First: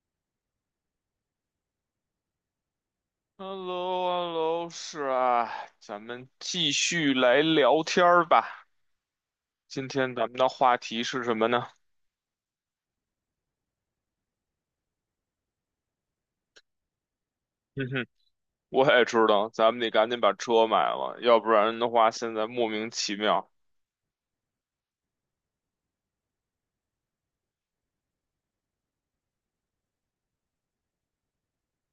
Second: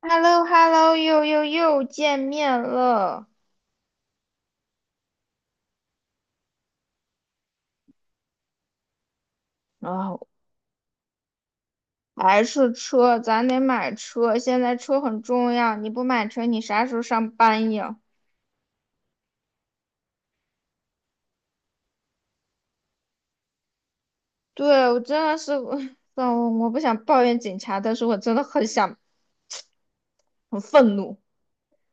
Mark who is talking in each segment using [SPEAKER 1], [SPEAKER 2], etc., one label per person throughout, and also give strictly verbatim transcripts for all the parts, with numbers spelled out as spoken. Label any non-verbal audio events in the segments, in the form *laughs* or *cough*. [SPEAKER 1] h e l l o h e l l o 又又又见面了。
[SPEAKER 2] 哈喽，l l o h e l l o 是啊，咱们继续来聊天儿吧。今
[SPEAKER 1] 然
[SPEAKER 2] 天
[SPEAKER 1] 后
[SPEAKER 2] 咱们的话题是什么呢？
[SPEAKER 1] 还是车，咱得买车，现在车很重要，你不买车，你啥时候上班
[SPEAKER 2] 哼
[SPEAKER 1] 呀？
[SPEAKER 2] 哼，我也知道，咱们得赶紧把车买了，要不然的话，现在莫名其妙，
[SPEAKER 1] 对，我真的是，*laughs* 算了，我不想抱怨警察，但是我真的很想，很愤怒，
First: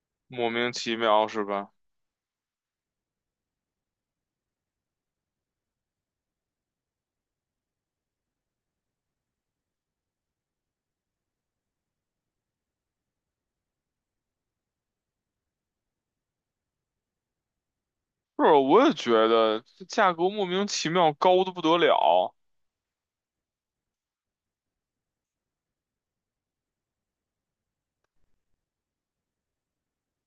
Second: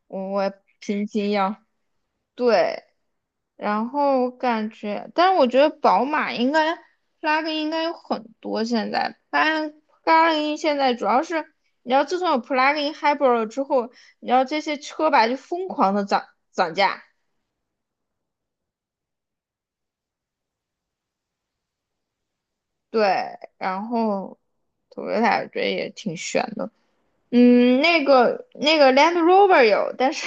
[SPEAKER 1] 我
[SPEAKER 2] 莫
[SPEAKER 1] 我
[SPEAKER 2] 名其
[SPEAKER 1] 平
[SPEAKER 2] 妙
[SPEAKER 1] 平
[SPEAKER 2] 是
[SPEAKER 1] 要，
[SPEAKER 2] 吧？
[SPEAKER 1] 对，然后感觉，但是我觉得宝马应该拉丁应该有很多。现在但 p l u g 拉丁现在主要是，你知道自从有 plug-in hybrid 了之后，你知道这些车吧就疯狂的涨涨价。
[SPEAKER 2] 是，我也觉得这价格莫名其妙高的不得了，
[SPEAKER 1] 对，然后 Toyota 我觉得也挺悬的。嗯，那个那个 Land Rover 有，但是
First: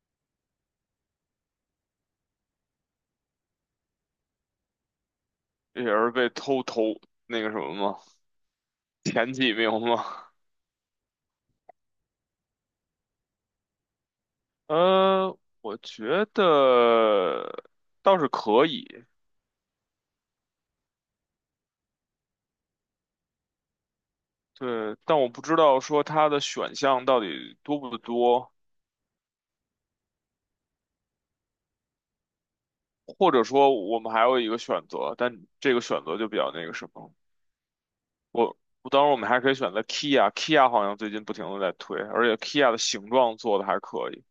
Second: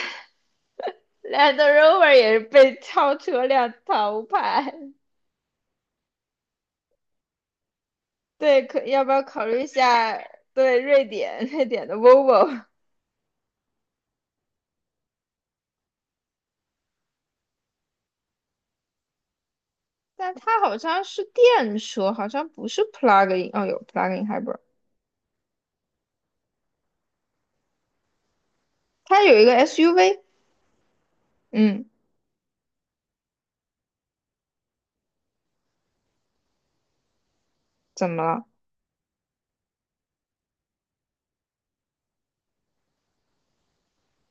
[SPEAKER 1] *laughs* Land Rover 也是被超车辆淘汰。
[SPEAKER 2] 也是被偷偷那个什么吗？
[SPEAKER 1] *laughs* 对，可要不要
[SPEAKER 2] 前
[SPEAKER 1] 考
[SPEAKER 2] 几
[SPEAKER 1] 虑一
[SPEAKER 2] 名吗？
[SPEAKER 1] 下？对，瑞典瑞典的 Volvo。
[SPEAKER 2] 呃，我觉得倒是可以。
[SPEAKER 1] 但它好像是电车，好像不是 plug-in。哦，有 plug-in hybrid，
[SPEAKER 2] 对，但我不知道说它的选项到底多不多，
[SPEAKER 1] 它有一个 S U V。嗯，
[SPEAKER 2] 或者说我们还有一个选择，但这个选择就比较那个什么。
[SPEAKER 1] 怎么了？
[SPEAKER 2] 我，我当然我们还可以选择 Kia，Kia 好像最近不停的在推，而且 Kia 的形状做的还可以，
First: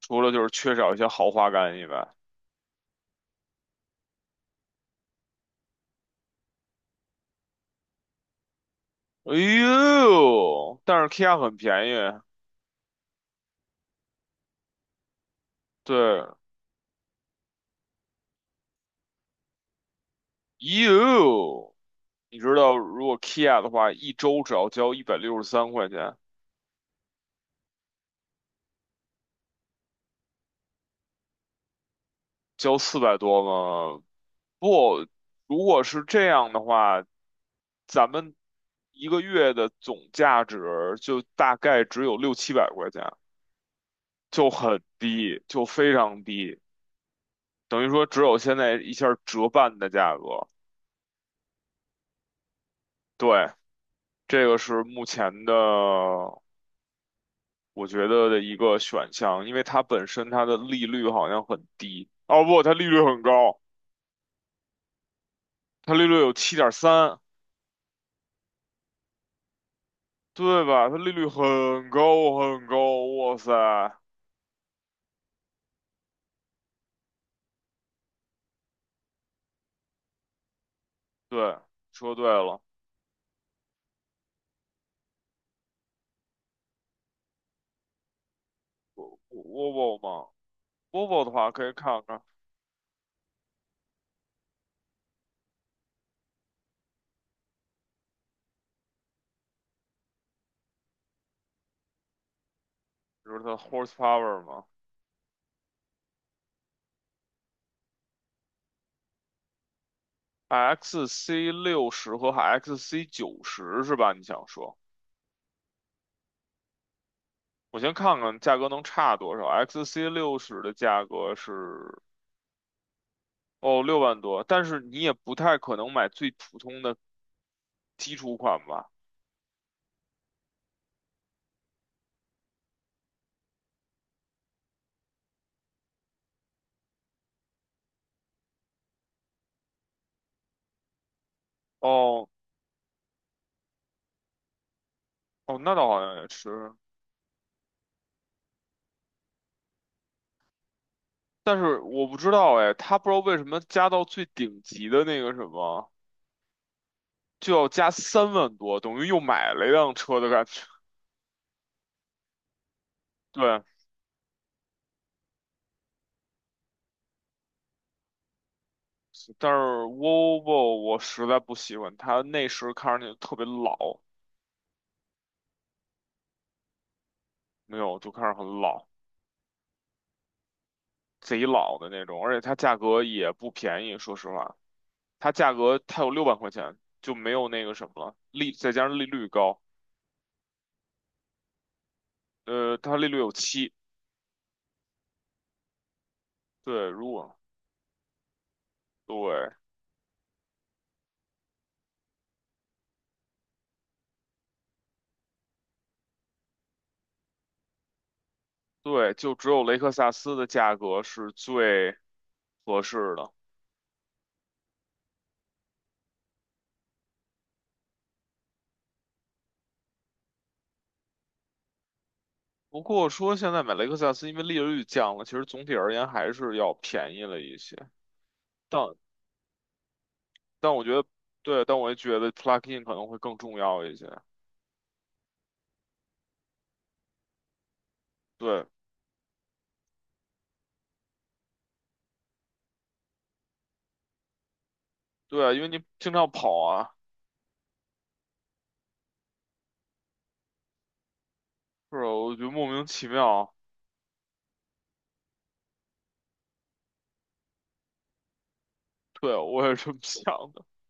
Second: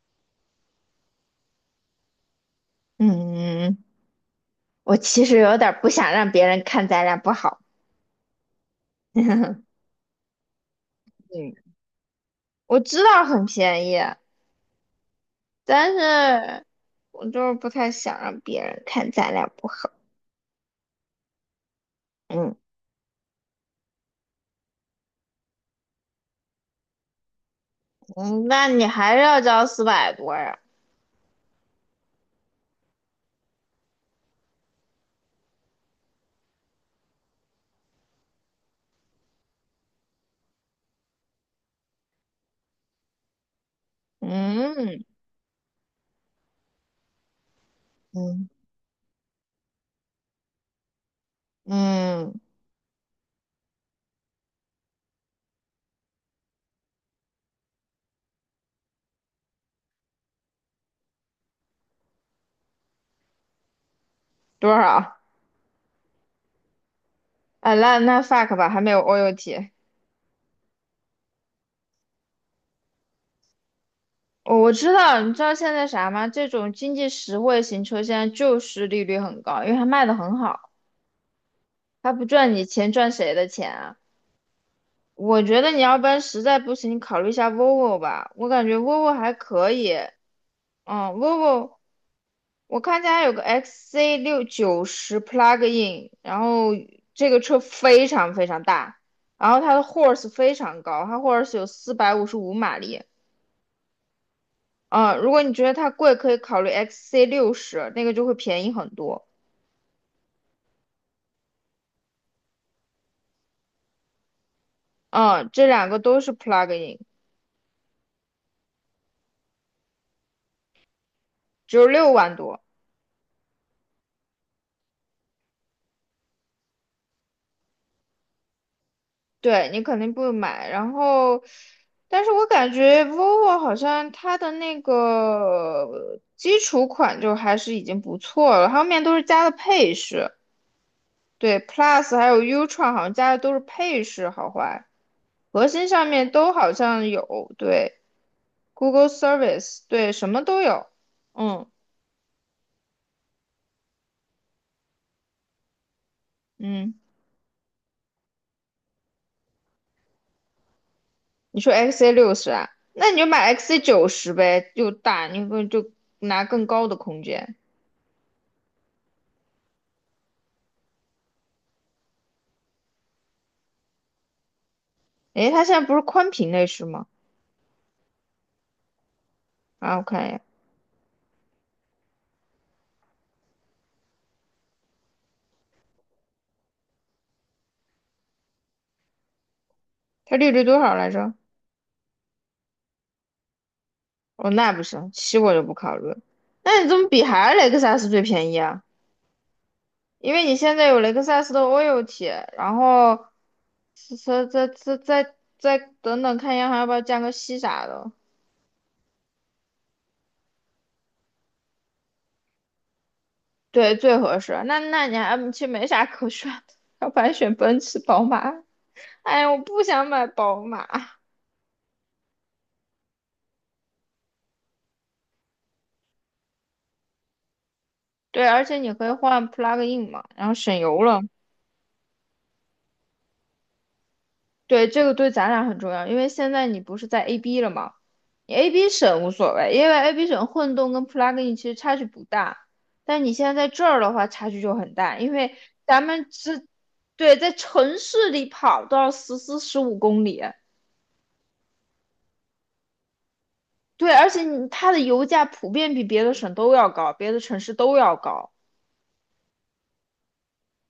[SPEAKER 2] 除了就是缺少一些豪华感以外。
[SPEAKER 1] 嗯，我其实有点儿不想让别人看咱俩不好。
[SPEAKER 2] 哎
[SPEAKER 1] *laughs*
[SPEAKER 2] 呦，但是 Kia
[SPEAKER 1] 嗯，
[SPEAKER 2] 很便宜，
[SPEAKER 1] 我知道很便宜，但
[SPEAKER 2] 对，哎
[SPEAKER 1] 是我就是不太想让别人看咱俩不好。
[SPEAKER 2] 呦，你
[SPEAKER 1] 嗯。
[SPEAKER 2] 知道如果 Kia 的话，一周只要交一百六十三块钱，
[SPEAKER 1] 嗯，那你还是要交四百多呀？
[SPEAKER 2] 交四百多吗？不，如果是这样的话，咱们一个月的总价值就大概只有六七百块钱，就很
[SPEAKER 1] 嗯。
[SPEAKER 2] 低，就非常低，等于说只有
[SPEAKER 1] 嗯。
[SPEAKER 2] 现在一下折半的价格。
[SPEAKER 1] 嗯，
[SPEAKER 2] 对，这个是目前的我觉得的一个选项，因为它本身它的利率好像很低，哦不，它利率很高，
[SPEAKER 1] 多少？
[SPEAKER 2] 它利率有七点三，
[SPEAKER 1] 啊，那那 fuck 吧，还没有 O U T。
[SPEAKER 2] 对吧？它利率很高很高，哇塞！
[SPEAKER 1] 哦，我知道，你知道现在啥吗？这种经济实惠型车现在就是利率很高，因为它卖的很好，
[SPEAKER 2] 对，
[SPEAKER 1] 它
[SPEAKER 2] 说对
[SPEAKER 1] 不赚
[SPEAKER 2] 了
[SPEAKER 1] 你钱，赚谁的钱啊？我觉得你要不然实在不行，你考虑一下 Volvo 吧，我感觉 Volvo 还可以。
[SPEAKER 2] ，Volvo 嘛
[SPEAKER 1] 嗯
[SPEAKER 2] ，Volvo 的话可以
[SPEAKER 1] ，Volvo，
[SPEAKER 2] 看看，比
[SPEAKER 1] 我看见还有个 X C 六九十 Plug-in，然后这个车非常非常大，然后它的 horse 非常高，它 horse 有四百五十五马力。
[SPEAKER 2] 如它的 horsepower 嘛
[SPEAKER 1] 嗯，如果你觉得它贵，可以考虑 X C 六十，那个就会便宜很多。
[SPEAKER 2] ，X C 六十和 X C 九十是吧？你想说，
[SPEAKER 1] 嗯，这两个都是 plug-in，
[SPEAKER 2] 我先看看价格能差多少？XC 六十的价格
[SPEAKER 1] 只有
[SPEAKER 2] 是
[SPEAKER 1] 六万多，
[SPEAKER 2] 哦六万多，但是你也不太可能买最普通的基础款吧？
[SPEAKER 1] 对你肯定不买。然后，但是我感觉 vivo 好像它的那个基础款就还是已经不错了，后面都是加的配饰，对，Plus 还
[SPEAKER 2] 哦
[SPEAKER 1] 有 Ultra 好像加的都是配饰，好坏，
[SPEAKER 2] 哦，
[SPEAKER 1] 核
[SPEAKER 2] 那倒
[SPEAKER 1] 心
[SPEAKER 2] 好
[SPEAKER 1] 上
[SPEAKER 2] 像也
[SPEAKER 1] 面
[SPEAKER 2] 是，
[SPEAKER 1] 都好像有，对，Google Service，对，什么都有，
[SPEAKER 2] 但
[SPEAKER 1] 嗯。
[SPEAKER 2] 是我不知道哎，它不知道为什么加到最顶级的那个什么。
[SPEAKER 1] 嗯。
[SPEAKER 2] 就要加三万多，等于又买了一辆车的感觉。
[SPEAKER 1] 你说 X A 六十啊？那你就买
[SPEAKER 2] 对，
[SPEAKER 1] X A 九十呗，又大，你不就拿更高的空间？
[SPEAKER 2] 但是 Volvo 我实在不喜欢，它内饰看上去特别老，
[SPEAKER 1] 诶，它现在不是宽屏内饰吗？
[SPEAKER 2] 没有就看着很老，
[SPEAKER 1] 啊，我看一眼，
[SPEAKER 2] 贼老的那种，而且它价格也不便宜，说实话，它价格它有六万块钱，就没有那个什么了，利再加上利率高，
[SPEAKER 1] 它利率多少来着？
[SPEAKER 2] 呃，它利率有七，
[SPEAKER 1] 哦，那不行，七我就不考虑了。那你
[SPEAKER 2] 对，
[SPEAKER 1] 怎么
[SPEAKER 2] 如
[SPEAKER 1] 比
[SPEAKER 2] 果
[SPEAKER 1] 还是雷克萨斯最便宜啊？
[SPEAKER 2] 对
[SPEAKER 1] 因为你现在有雷克萨斯的 o i l t 然后再再再再再等等看一下，还要不要降个息啥的？
[SPEAKER 2] 对，就只有雷克萨斯的价格是最合适的。
[SPEAKER 1] 对，最合适。那那你还其实没啥可选的，*laughs* 要不然选奔驰、宝马。哎，呀，我不想买宝马。
[SPEAKER 2] 不过说现在买雷克萨斯，因为利率降了，其实总体而言还是要便宜了一些。
[SPEAKER 1] 对，而且
[SPEAKER 2] 但
[SPEAKER 1] 你可以换 plug in 嘛，然后
[SPEAKER 2] 但
[SPEAKER 1] 省
[SPEAKER 2] 我觉
[SPEAKER 1] 油
[SPEAKER 2] 得，
[SPEAKER 1] 了。
[SPEAKER 2] 对，但我也觉得 plug-in 可能会更重要一些。
[SPEAKER 1] 对，这个对咱俩很重要，因为现在你不是在 A B 了吗？你
[SPEAKER 2] 对，
[SPEAKER 1] A B 省无所谓，因为 A B 省混动跟 plug in 其实差距不大，但你现在在这儿的话差距就很大，因
[SPEAKER 2] 对啊，
[SPEAKER 1] 为
[SPEAKER 2] 因为你
[SPEAKER 1] 咱
[SPEAKER 2] 经
[SPEAKER 1] 们
[SPEAKER 2] 常跑
[SPEAKER 1] 是，
[SPEAKER 2] 啊，
[SPEAKER 1] 对在城市里跑都要十四十五公里，
[SPEAKER 2] 是吧？我觉得莫名其妙。
[SPEAKER 1] 对，而且你它的油价普遍比别的省都要高，别的城市都要高。
[SPEAKER 2] 对，我也是这么想的。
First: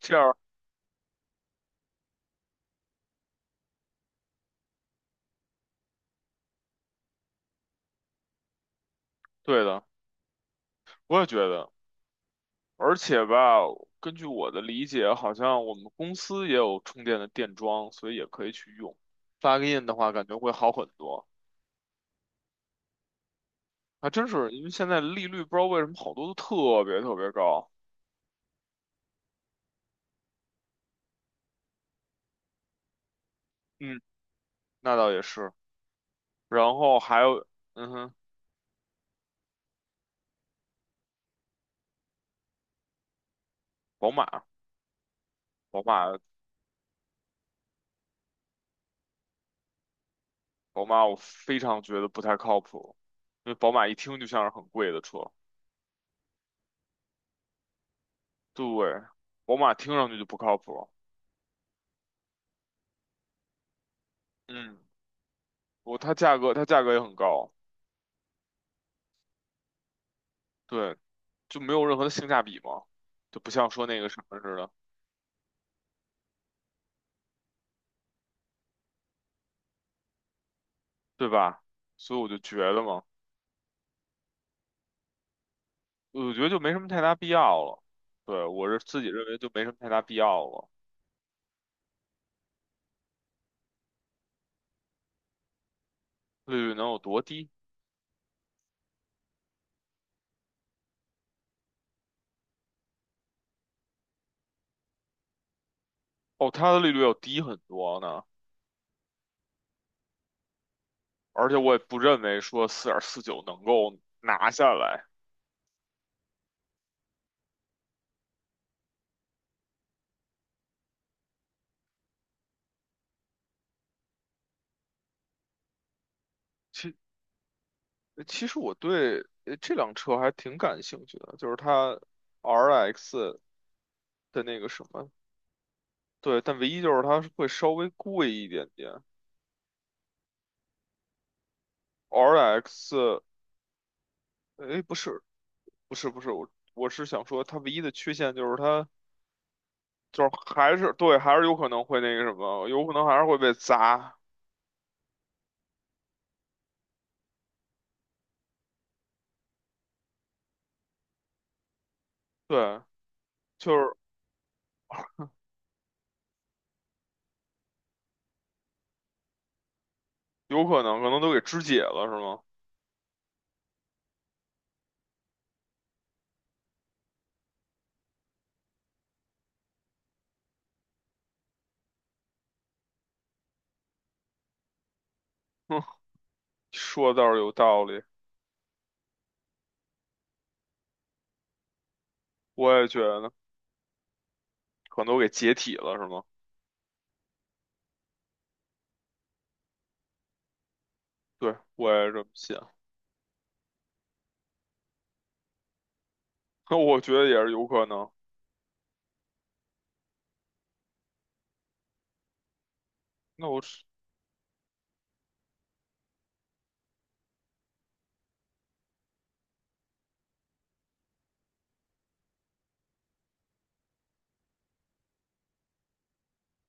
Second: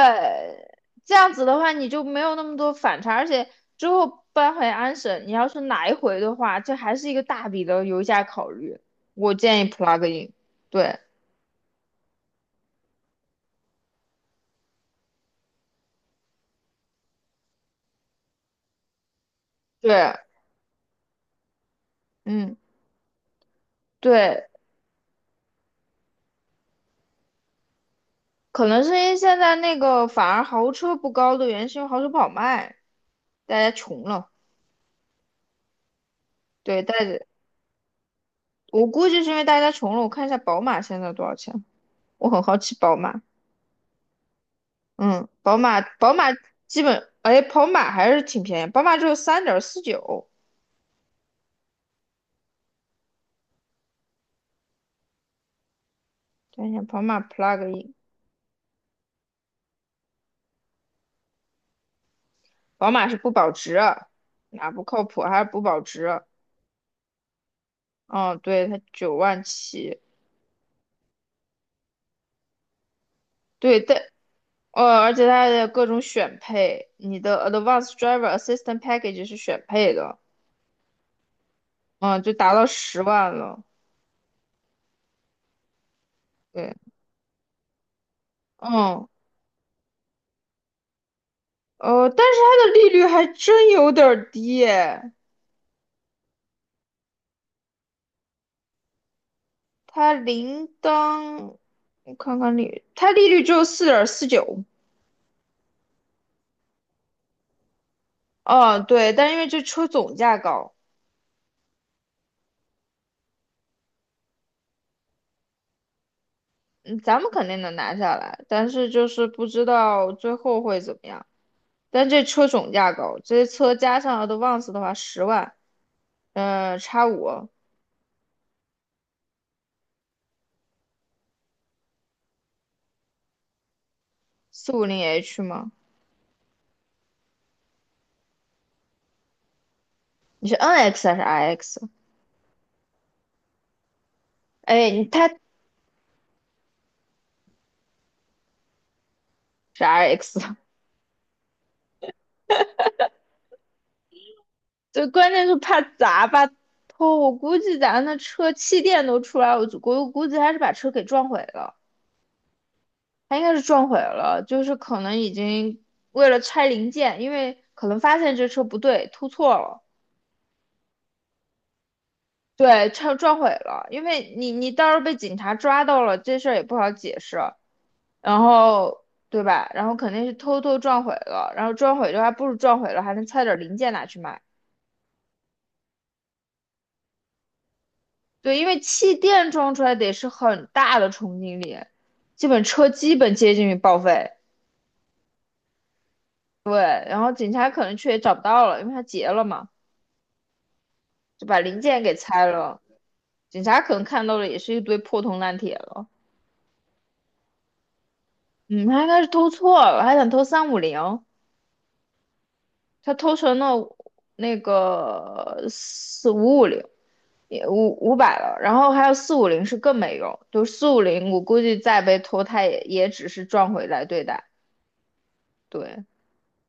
[SPEAKER 2] 这样，
[SPEAKER 1] 这样子的话你就没有那么多反差，而且之后搬回安省，你要是来回的话，这还是一个大笔的油价考虑。我建
[SPEAKER 2] 对
[SPEAKER 1] 议
[SPEAKER 2] 的，
[SPEAKER 1] plug in，对，
[SPEAKER 2] 我也觉得。而且吧，根据我的理解，好像我们公司也有充电的电桩，所以也可以去用。plug-in 的
[SPEAKER 1] 对，
[SPEAKER 2] 话，感觉会好很多。
[SPEAKER 1] 嗯，
[SPEAKER 2] 还真
[SPEAKER 1] 对，
[SPEAKER 2] 是，因为现在利率不知道为什么好多都特别特别高。
[SPEAKER 1] 可能是因为现在那个反而豪车不高的原因，是因为豪车不好卖，大家
[SPEAKER 2] 嗯，
[SPEAKER 1] 穷了。
[SPEAKER 2] 那倒也是。然
[SPEAKER 1] 对，大
[SPEAKER 2] 后
[SPEAKER 1] 家，
[SPEAKER 2] 还有，嗯哼，
[SPEAKER 1] 我估计是因为大家穷了。我看一下宝马现在多少钱，我很好奇宝马。
[SPEAKER 2] 宝马，
[SPEAKER 1] 嗯，宝马
[SPEAKER 2] 宝
[SPEAKER 1] 宝
[SPEAKER 2] 马，
[SPEAKER 1] 马基本，哎，宝马还是挺便宜，宝马只有三点四九。
[SPEAKER 2] 宝马，我非常觉得不太靠谱，因为宝马一听就像是很贵的车。
[SPEAKER 1] 等一下，宝马 plug in，
[SPEAKER 2] 对，宝马听上去就不靠谱。
[SPEAKER 1] 宝马是不保值啊，哪
[SPEAKER 2] 嗯，
[SPEAKER 1] 不靠谱？还是不保
[SPEAKER 2] 我
[SPEAKER 1] 值
[SPEAKER 2] 它
[SPEAKER 1] 啊？
[SPEAKER 2] 价格它价格也很高，
[SPEAKER 1] 嗯，对，它九万起，
[SPEAKER 2] 对，就没有任何的性价比嘛，就不像
[SPEAKER 1] 对，
[SPEAKER 2] 说
[SPEAKER 1] 但
[SPEAKER 2] 那个什么似的，
[SPEAKER 1] 呃，而且它的各种选配，你的 Advanced Driver Assistant Package 是选配的，
[SPEAKER 2] 对吧？所以
[SPEAKER 1] 嗯，
[SPEAKER 2] 我
[SPEAKER 1] 就
[SPEAKER 2] 就
[SPEAKER 1] 达
[SPEAKER 2] 觉
[SPEAKER 1] 到
[SPEAKER 2] 得
[SPEAKER 1] 十
[SPEAKER 2] 嘛，
[SPEAKER 1] 万了，
[SPEAKER 2] 我觉得就没
[SPEAKER 1] 对，
[SPEAKER 2] 什么太大必要了。对，我是自
[SPEAKER 1] 嗯，
[SPEAKER 2] 己认为就没什么太大必要了。
[SPEAKER 1] 呃，但是它的利率还真有点儿低耶，
[SPEAKER 2] 利率能有多低？
[SPEAKER 1] 它零当，我看看利，它利率只有四点四九，
[SPEAKER 2] 哦，它的利率要低很多呢，
[SPEAKER 1] 嗯，对，但因为这车总价高，
[SPEAKER 2] 而且我也不认为说四点四九能够拿下来。
[SPEAKER 1] 嗯，咱们肯定能拿下来，但是就是不知道最后会怎么样。但这车总价高，这些车加上 Advance 的话，十万，嗯、
[SPEAKER 2] 其
[SPEAKER 1] 叉五
[SPEAKER 2] 其实我对呃这辆车还挺感兴趣的，就是它 R X 的那个
[SPEAKER 1] 四
[SPEAKER 2] 什
[SPEAKER 1] 五零
[SPEAKER 2] 么，
[SPEAKER 1] H 吗？
[SPEAKER 2] 对，但唯一就是它是会稍微贵一点点。
[SPEAKER 1] 你是 N X 还是 R X？
[SPEAKER 2] R X，哎，
[SPEAKER 1] 哎，
[SPEAKER 2] 不
[SPEAKER 1] 你
[SPEAKER 2] 是，
[SPEAKER 1] 它是
[SPEAKER 2] 不是，不是，我我是想说它唯一的缺陷就是它就是
[SPEAKER 1] R X，
[SPEAKER 2] 还是对，还是有可能会那个什么，有可能还是会被砸，
[SPEAKER 1] *laughs* 这关键是怕砸吧？偷。我估计咱的车气垫都出来，我就估我估计还是把车给撞毁了，
[SPEAKER 2] 对。
[SPEAKER 1] 他应该是
[SPEAKER 2] 就
[SPEAKER 1] 撞
[SPEAKER 2] 是
[SPEAKER 1] 毁了，就是可能已经为了拆零件，因为可能发现这车不对，突错了。
[SPEAKER 2] 有可能，可能都给肢解了，是吗？
[SPEAKER 1] 对，撞撞毁了，因为你你到时候被警察抓到了，这事儿也不好解释，然后对吧？然后肯定是偷偷撞毁了，然后撞毁的话，不如撞毁了还能拆点零件拿去卖。
[SPEAKER 2] 哼，说的倒是有道理，
[SPEAKER 1] 对，因为气垫撞出来得是很大的冲击力，基本
[SPEAKER 2] 我也
[SPEAKER 1] 车
[SPEAKER 2] 觉
[SPEAKER 1] 基
[SPEAKER 2] 得，
[SPEAKER 1] 本接近于报废。
[SPEAKER 2] 可能都给解体了，是吗？
[SPEAKER 1] 对，然后警察可能去也找不到了，因为他结了嘛，就
[SPEAKER 2] 对，
[SPEAKER 1] 把零
[SPEAKER 2] 我
[SPEAKER 1] 件
[SPEAKER 2] 也
[SPEAKER 1] 给
[SPEAKER 2] 这么
[SPEAKER 1] 拆
[SPEAKER 2] 想。
[SPEAKER 1] 了。警察可能看到的也是一堆破铜烂铁了。
[SPEAKER 2] 那我觉得也是有可能。
[SPEAKER 1] 嗯，他应该是偷错了，还想偷三五零。他偷
[SPEAKER 2] 那
[SPEAKER 1] 成
[SPEAKER 2] 我是
[SPEAKER 1] 了那个四五五零，也五五百了，然后还有四五零是更没用，就四五零我估计再被偷，他也也只是赚回来对待，对，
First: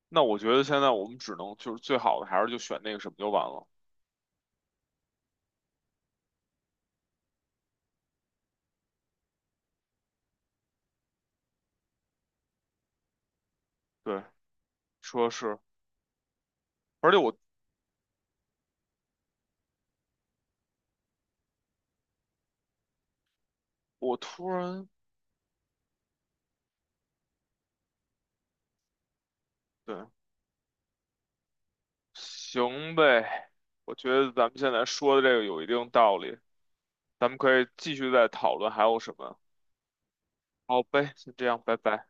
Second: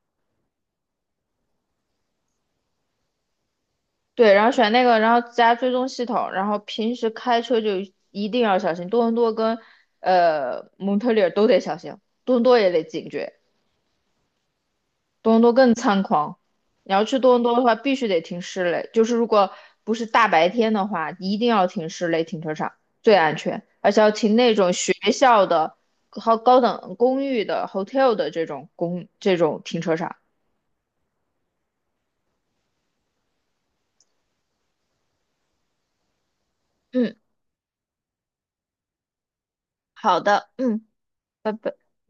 [SPEAKER 2] 那我觉得现在我们只能就是最好的还是就选那个什么就完了。
[SPEAKER 1] 对，然后选那个，然后加追踪系统，然后平时开车就一定要小心，多伦多跟呃蒙特利尔都得小心，多伦多也得警觉，
[SPEAKER 2] 对，说
[SPEAKER 1] 多伦多
[SPEAKER 2] 是，
[SPEAKER 1] 更猖狂。你要
[SPEAKER 2] 而且
[SPEAKER 1] 去多
[SPEAKER 2] 我
[SPEAKER 1] 伦多的话，必须得停室内，就是如果不是大白天的话，一定要停室内停车场，最安全，而且要
[SPEAKER 2] 我
[SPEAKER 1] 停
[SPEAKER 2] 突
[SPEAKER 1] 那种
[SPEAKER 2] 然，
[SPEAKER 1] 学校的、高高等公寓的、hotel 的这种公这种停车
[SPEAKER 2] 对，
[SPEAKER 1] 场。
[SPEAKER 2] 行呗，我觉得咱们现在说的这个有一定道理，
[SPEAKER 1] 嗯，
[SPEAKER 2] 咱们可以继续再讨论还有什么。
[SPEAKER 1] 好的，
[SPEAKER 2] 好
[SPEAKER 1] 嗯。
[SPEAKER 2] 呗，先这
[SPEAKER 1] 拜
[SPEAKER 2] 样，
[SPEAKER 1] 拜。
[SPEAKER 2] 拜拜。